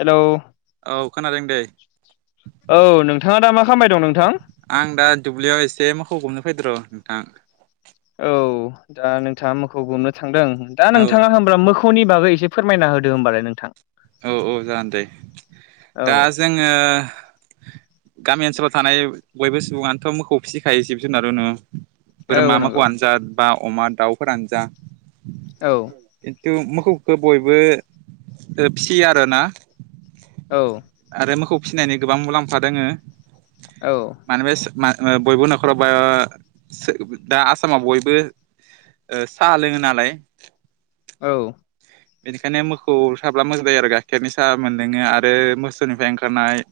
Hello औ खोनादों दे। औ नोंथाङा दा मा खामबाय दं नोंथां? आं दा दुब्लियाव एसे मोखौ गुमनो फैदो र' नोंथां। औ दा नोंथाङा मोखौ गुमनो थांदों दा औ नोंथाङा होनब्ला मो खौनि बागै एसे फोरमायना होदो होमबालाय नोंथां। औ औ जागोन दे दा औ जोङो गामि ओनसोलाव थानाय बयबो सुबुङानोथ' मोखौ फिसिखायो जिब जुनार उनु। बोरमा औ माखौ नंगौ आनो जा बा अमा दाउफोरानो जा। औ खिन्थु मोखौखो बयबो फिसियो आरोना। औ। आरो मोखौ फिसिनायनि गोबां मुलाम्फा दोङो। औ। मानोबा बयबो न'खराव बा दा आसामाव बयबो साहा लोङो नालाय। औ। बेनिखायनो मोसौ थाब्ला मोजां जायो आरो गाइखेरनि साहा मोनलोङो आरो मोसौनिफ्राय ओंखारनाय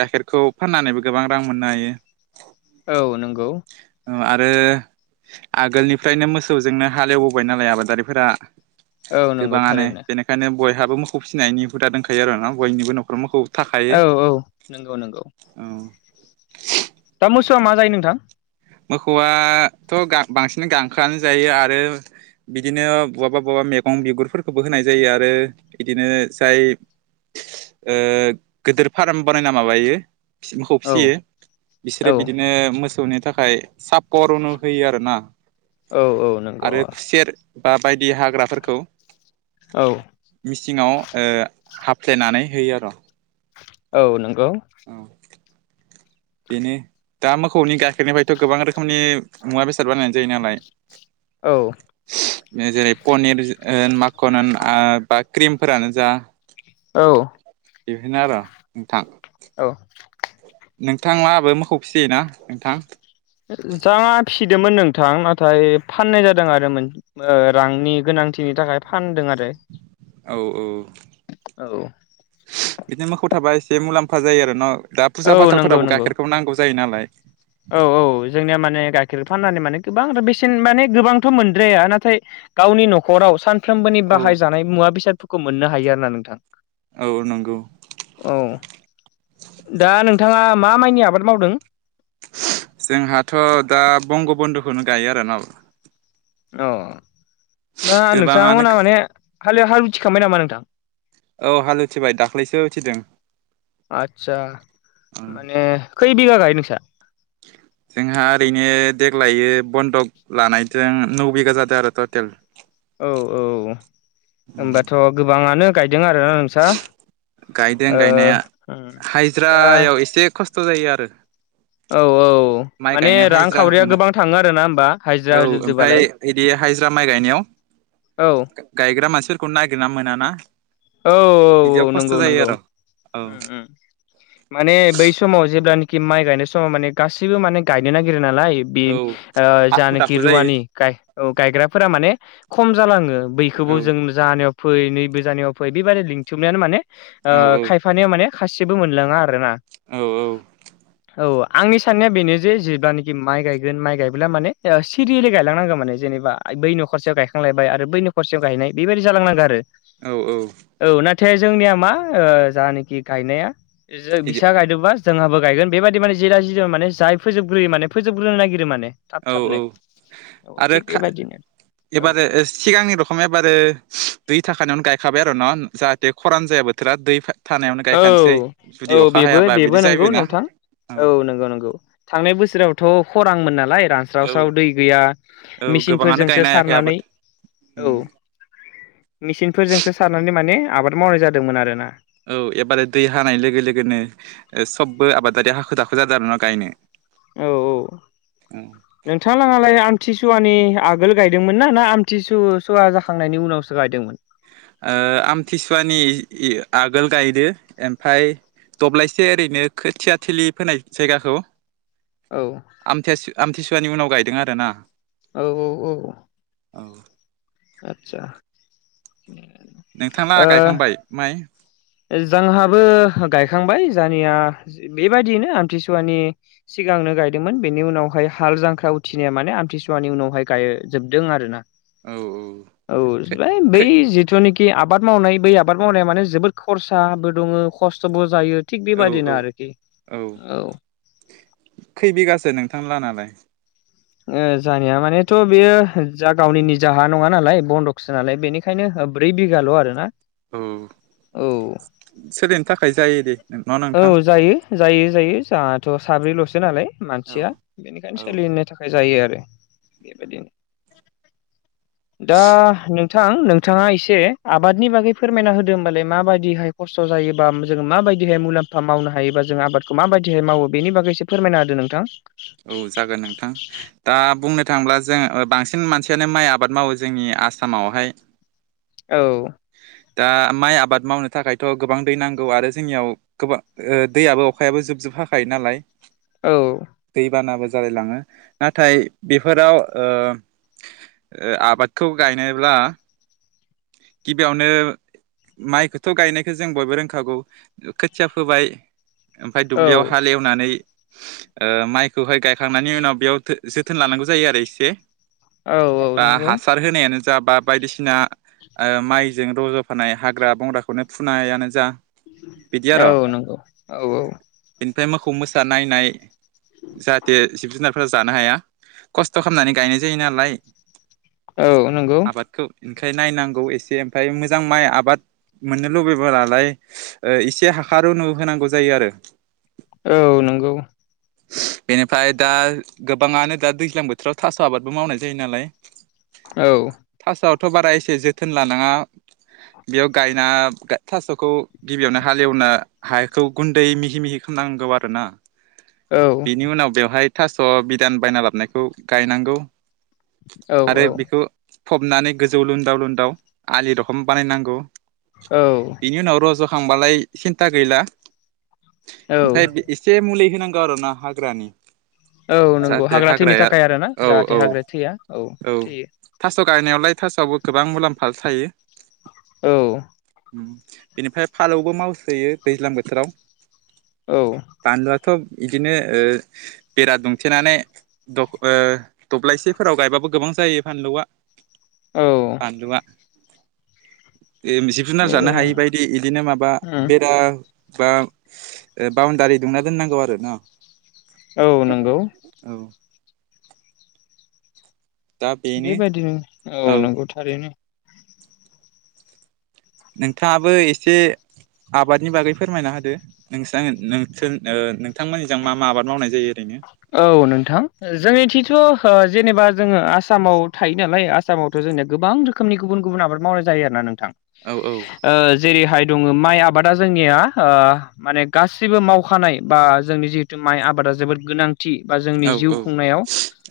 गाइखेरखौ फाननानैबो गोबां रां मोननो हायो। औ नंगौ। आरो आगोलनिफ्रायनो मोसौजोंनो हालेवबोबाय नालाय आबादारिफोरा औ नंगौ गोबाङानो थारैनो बेनिखायनो बयहाबो मोखौ फिसिनायनि हुदा दंखायो आरो ना बयनिबो न'खराव मोखौ औ औ नंगौ नंगौ। औ। दा मोसौआ मा जायो नोंथां मोसौआथ' बांसिन गांखोआनो जायो आरो बिदिनो बुवाबा बुवाबा मेगं बिगुरफोरखौबो होनाय जायो आरो बिदिनो जाय गोदोर फार्म बानायना माबायो मोखौ औ फिसियो बिसोरो औ बिदिनो मोसौनि था थाखाय सापर रुनो होयो आरो ना औ औ नंगौ आरो औ खुसेर बा बायदि हाग्राफोरखौ मिसिङाव हफ्लेयनानै होयो आरो औ नंगौ बिनि दा मोसौनि गाइखेरनिफ्रायथ' गोबां रोखोमनि मुवा बेसाद बानायनाय जायो नालाय औ बे जेरै पनिर माखन होन आ बा क्रिमफोरानो जा औ बेफोरनो आर नोंथां औ नोंथांलाहाबो मोखौ फिसियोना नोंथां जा फिसिदोंमोन नोंथां नाथाय फाननाय जादों आरो मोन रांनि गोनांथिनि थाखाय फानदों आरो औ-औ औ बिदिनो मोसौ थाबा एसे मुलाम्फा जायो आरो न' दा औ फुजा फाथालफोरावबो गाइखेरखौबो नांगौ जायो नालाय औ-औ जोंनिया माने गाइखेर फाननानै माने गोबां बेसेन माने गोबांथ' मोनद्राया नाथाय गावनि न'खराव सानफ्रोमबोनि औ बाहायजानाय मुवा बेसादफोरखौ मोननो हायो आरोना नोंथां औ नंगौ औ दा नोंथाङा मा माइनि आबाद मावदों जोंहाथ' दा बंग बन्दखौनो गायो आरोना अ दा गोबाङानो नोंथांमोनहा माने हाले हाल उथिखांबाय नामा नोंथां औ हाल उथिबाय दाख्लैसो उथिदों आदसा माने खैबिगा गायो नोंस्रा जोंहा ओरैनो देग्लाय बन्दक लानायजों नौ बिघा जादों आरो टटेल औ-औ होमबाथ' गोबाङानो गायदों आरो नोंस्रा गायदों ओ गायनाया ओम दा हाजिरायाव एसे खस खस्थ' जायो आरो औ-औ माइ माने गायनो हाजिरा रांखावरिया मोना गोबां थांङो आरो ना होमबा औ हाजिरा ओमफ्राय होजोबदोबालाय बिदि हाजिरा माइ गायनायाव औ गायग्रा मानसिफोरखौ नागिरना मोना ना औ बिदियाव औ खस्थ' नंगौ जायो नंगौ आरो औ उम उम माने बै समाव जेब्लानाखि माइ गायनाय समाव माने गासैबो माने गायनो नागिरो नालाय बे औ हाखु जानाखि दाखु जायो रुवानि गायग्राफोरा माने खम जालाङो बैखौबो औ जों जानायाव फै नैबोे जानायाव फै बेबादि लिंथुमनायानो माने औ खायफानायाव माने खासेबो मोनलांङा आरो ना औ-औ औ आंनि साननाया बेनो जे जेब्लानाखि माइ गायगोन माइ गायब्ला माने सिरियिलि गायलांनांगौ माने जेनेबा बै न'खरसेयाव गायखांलायबाय आरो बै न'खरसेयाव गायनाय बेबायदि जालांनांगौ आरो औ-औ औ नाथाय जोंनिया मा जानाखि गायनाया बिदि बिसा गायदोंबा जोंहाबो गायगोन बेबायदि माने जेरा जिदि माने जाय फोजग्रोयो माने फोजोबग्रोनो नागिरो माने थाब थाबनो औ-औ औ आरो थिग बेबायदिनो औ एबारे सिगांनि रख एखम एबारो दै थाखानायावनो गायखाबाय आरो न' जाहाथे खरान जाया बोथोरा दै थानायावनो गायखानोसै औ औ जुदि अखा बेबो हायाबा बिदि बेबो नंगौ जाहैबायना नोंथां औ नंगौ नंगौ थांनाय बोसोरावथ' खरांमोन नालाय रा स्राव औ स्राव दै गैया औ गोबाङानो गायनो मेचिनफोरजोंसो हायाखै आबाद सारनानै उम औ मेसिनफोरजोंसो सारनानै माने आबाद मावनाय जादोंमोन आरोना औ एबार दै हानाय लोगो लोगोनो सबबो आबादारिया हाखो दाखो जादों आरो ना गायनो औ-औ उम नोंथां लाहालाय आमथिसुवानि आगोल गायदोंमोन ना ना आमथि सु सुवा जाखांनायनि उनावसो गायदोंमोन आमथिसुवानि आगोल गायदो ओमफाय दब्लायसे ओरैनो खोथिया थिलि फोनाय जायगाखौ औ आमथिया आमथिसुवानि उनाव गायदों आरो ना औ-औ औ आतसा नोंथालाहा गायखांबाय माइ जोंहाबो गायखांबाय जोंहानिया बेबायदियैनो आमथिसुवानि सिगांनो गायदोंमोन बेनि उनावहाय हाल जांख्रा उथिनाया माने आमथिसुवानि उनावहाय गायजोबदों आरोना औ-औ औ बै जिथुनाखि आबाद मावनाय बै आबाद मावनाया माने जोबोद खरसाबो दङो खस्थ'बो जायो थिग औ औ बेबायदिनो आरोखि औ खै बिगासो नोंथां लाहानालाय जोहानिया मानेथ' बेयो जा गावनि निजा हा नङा नालाय बन्दकसो नालाय बेनि खायनो ब्रै बिगाल' आरो ना औ सोलिनो थाखाय जायो दे न' औ नोंथां जायो जायो जायो जोंहाथ' साब्रैल'सो नालाय औ मानसिया बेनिखायनो औ सोलिनो थाखा य जायो आरो बेबायदिनो दा नोंथां नोंथाङा एसे आबादनि बागै फोरमायना होदो होमबालाय माबायदिहाय खस्थ' जायोबा जों माबायदि हाय मुलाम्फा मावनो हायोबा जोङो आबादखौ माबायदिहाय मावो बेनि बागैसो फोरमायना होदो नोंथां औ जागोन नोंथां दा बुंनो थाङोब्ला जों बांसिन मानसियानो माइ आबाद मावो जोंनि आसामावहाय औ दा माइ आबाद मावनो थाखायथ' गोबां दै नांगौ आरो जोंनियाव गोबां दैयाबो अखायाबो जुब जुब हाखायो नालाय औ दैबानाबो जालायलाङो नाथाय बेफोराव आबादखौ गायनोब्ला गिबियावनो माइखौथ' गायनायखौ जों बयबो रोंखागौ खोथिया फोबाय ओमफ्राय औ दुब्लियाव हाल एवनानै माइखौहाय गायखांनायनि उनाव बेयाव जोथोन लानांगौ जायो आरो एसे औ औ नंगौ हासार होनायानो जा बा बायदिसिना माइजों रज'फानाय हाग्रा बंग्राखौनो फुनायानो जा बिदि आर' औ नंगौ औ-औ बेनिफ्राय मोसौ मोसा नायनाय जाहाथे जिब जुनारफोरा जानो हाया खस्थ' खालामनानै गायनाय जायो नालाय औ नंगौ आबादखौ बेनिखायनो नायनांगौ एसे ओमफ्राय मोजां माइ आबाद मोननो लुबैबालाय इसे हाखार अनु होनांगौ जायो आरो औ नंगौ बेनिफ्राय दा गोबाङानो दा दैज्लां बोथोराव थास' आबादबो मावनाय जायो नालाय औ थास'आवथ' बारा एसे जोथोन लानाङा बेयाव गायना थास'खौ गिबियावनो हाले एवनो हाखौ गुन्दै मिहि मिहि खालामनांगौ आरो ना बिनि उनाव बेवहाय थास' बिदान बायना लाबोनायखौ गायनांगौ औ आरो बेखौ फबनानै गोजौ लुनदाव लुनदाव आलि रखम बानायनांगौ बिनि उनाव रज'खांबालाय सिन्था गैला औ ओमफ्राय एसे मुलि होनांगौ आरो ना हाग्रानि औ नंगौ जाहाथे हाग्रा थैनो हाग्राया थाखाय आरो ना औ औ जाहाथे हाग्रााया थैया औ थैयो थास' गायनायावलाय थास'आवबो गोबां मुलाम्फा थायो औ बिनिफ्राय फालौबो मावसोयो दैज्लां बोथोराव औ बानलुआथ' बिदिनो बेरा दुंथेनानै दब्लायसेफोराव गायबाबो गोबां जायो फानलुआ औ बानलुआ [unintelligible] जुनार जानो हायि बायदि बिदिनो माबा बेरा बा बाउणडारि दुंना दोननांगौ आरोना न औ नंगौ औ दा बेनो बेबायदिनो औ नंगौ थारैनो नोंथांङाबो एसे आबादनि बागै फोरमायना होदो नोंसा नोंथोर नोंथांमोननिजों मा मा आबाद मावनाय जायो ओरैनो औ नोंथां जोंनिथिथ' जेनेबा जोंङो आसामाव थायो नालाय आसामावथ' जोंनि गोबां रोखोमनि गुबुन गुबुन आबाद मावनाय जायो आरो ना नोंथां औ-औ जेरैहाय दङ माइ आबादा जोंनिया माने गासिबो मावखानाय बा जोंनि जिहेथु माइ आबादा जोबोद गोनां बा जोंनि औ जिउ खुंनायाव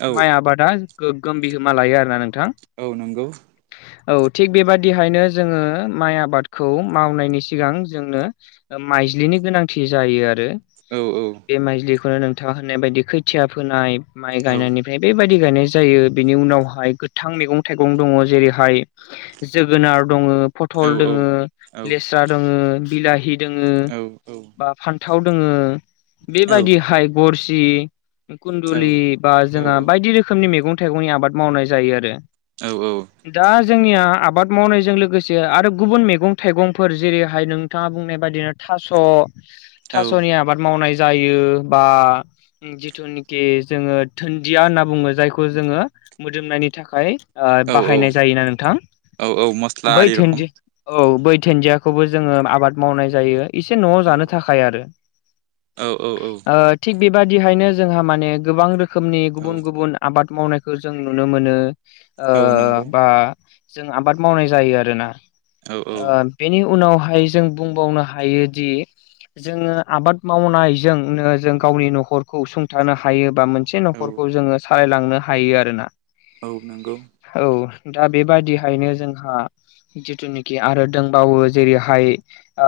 औ माइ आबादा गोगोम बिहोमा लायो आरोना नोंथां औ नंगौ [inaudible] औ थिग बेबादिहायनो जोंङो माइ आबादखौ मावनायनि सिगां जोंनो माइज्लिनि गोनांथि जायो आरो औ-औ बे माइजलिखौनो नोंथांङा होननाय बायदि खैथिया फोनाय माइ औ गायनायनि ओमफ्राय बेबायदि गायनाय जायो बिनि उनावहाय गोथां मैगं थाइगं दंङो जेरैहाय जोगोनार दङो फथल औ दङो औ लेस्रा दङो बिलाहि दङो औ बा फान्थाव दोङो बेबायदिहाय गरसि औ खुन्दुलि बा औ जोंहा औ बायदि रोखोमनि मैगं थाइगंनि आबाद मावनाय जायो आरो औ-औ दा जोंनिया आबाद मावनायजों लोगोसे आरो गुबुन मैगं थाइगंफोर जेरैहाय नों थाङा बुंनाय बादिनो थास' थास'नि आबाद मावनाय जायो बा जिथुनाखि जोंङो दुन्दिया होनना बुंङो जायखौ जोंङो मोदोमनायनि थाखाय औ औ बाहायनाय जायोना नोंथां औ औ मस्ला बै आरि रखम धोनदि औ बै धोनदियाखौबो जोंङो आबाद मावनाय जायो इसे न'आव औ जानो थाखाय आरो औ औ औ थिग बेबादिहायनो जोंहा माने गोबां रोखोमनि औ गुबुन गुबुन आबाद मावनायखौ जों नुनो मोनो ओ औ नंगौ बा जों आबाद मावनाय जायो आरोना औ औ ओ बेनि उनावहाय जों बुंबावनो हायोदि जोंङो आबाद मावनायजोंनो जों गावनि न'खर खौ सुंथानो हायो बा मोनसे औ न'खरखौ जोंङो सालायलांनो हायो आरोना। औ नंगौ। औ दा बेबादिहायनो जोंहा जिथुनाखि आरो दंबावो जेरैहाय ओ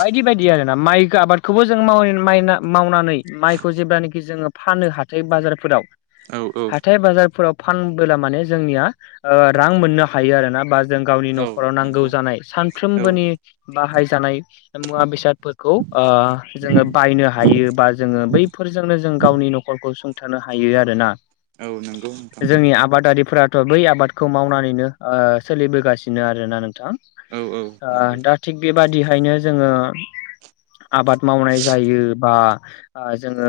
बायदि बायदि आरोना माइ आबादखौबो जों माव मायना-मावनानै माइखौ जेब्लानाखि जोंङो फानो हाथाय बाजारफोराव औ औ हाथाय बाजारफोराव फानबोला माने जोंनिया ओ रां मोननो हायो आरोना बा जों गावनि औ न'खराव नांगौ नंगौ जानाय औ सानफ्रोमबोनि बाहायजानाय मुवा-बेसादफोरखौ ओ जोङो बायनो हायो बा जोङो बैफोरजोंनो जों गावनि न'खरखौ सुंथानो हायो आरोना औ नंगौ नोंथां जो जोंनि आबादारिफोराथ' बै आबादखौ मावनानैनो ओ सोलिबोगासिनो आरोना नोंथां। औ औ। ओ नंगौ दा थिग बेबादिहायनो जोङो आबाद मावनाय जायो बा ओ जोङो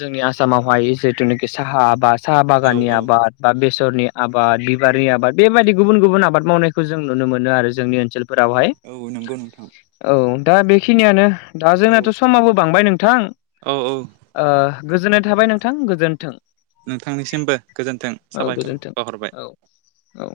जोंनि आसामावहाय जितुनोखि साहा आबाद साहा औ बागाननि औ आबाद। बा बेसरनि आबाद बिबारि आबाद बेबायदि गुबुन गुबुन आबाद मावनायखौ जों नुनो मोनो आरो जोंनि ओनसोलफोरावहाय। औ नंगौ नोंथां। औ दा बेखिनियानो दा औ जोंनाथ' समाबो बांबाय नोंथां। औ औ। ओ गोजोननाय थाबाय नोंथां। गोजोन्थों। नोंथांनिसिमबो गोजोन्थों औ साबायख'र गोजोन्थों बावहरबाय। औ औ।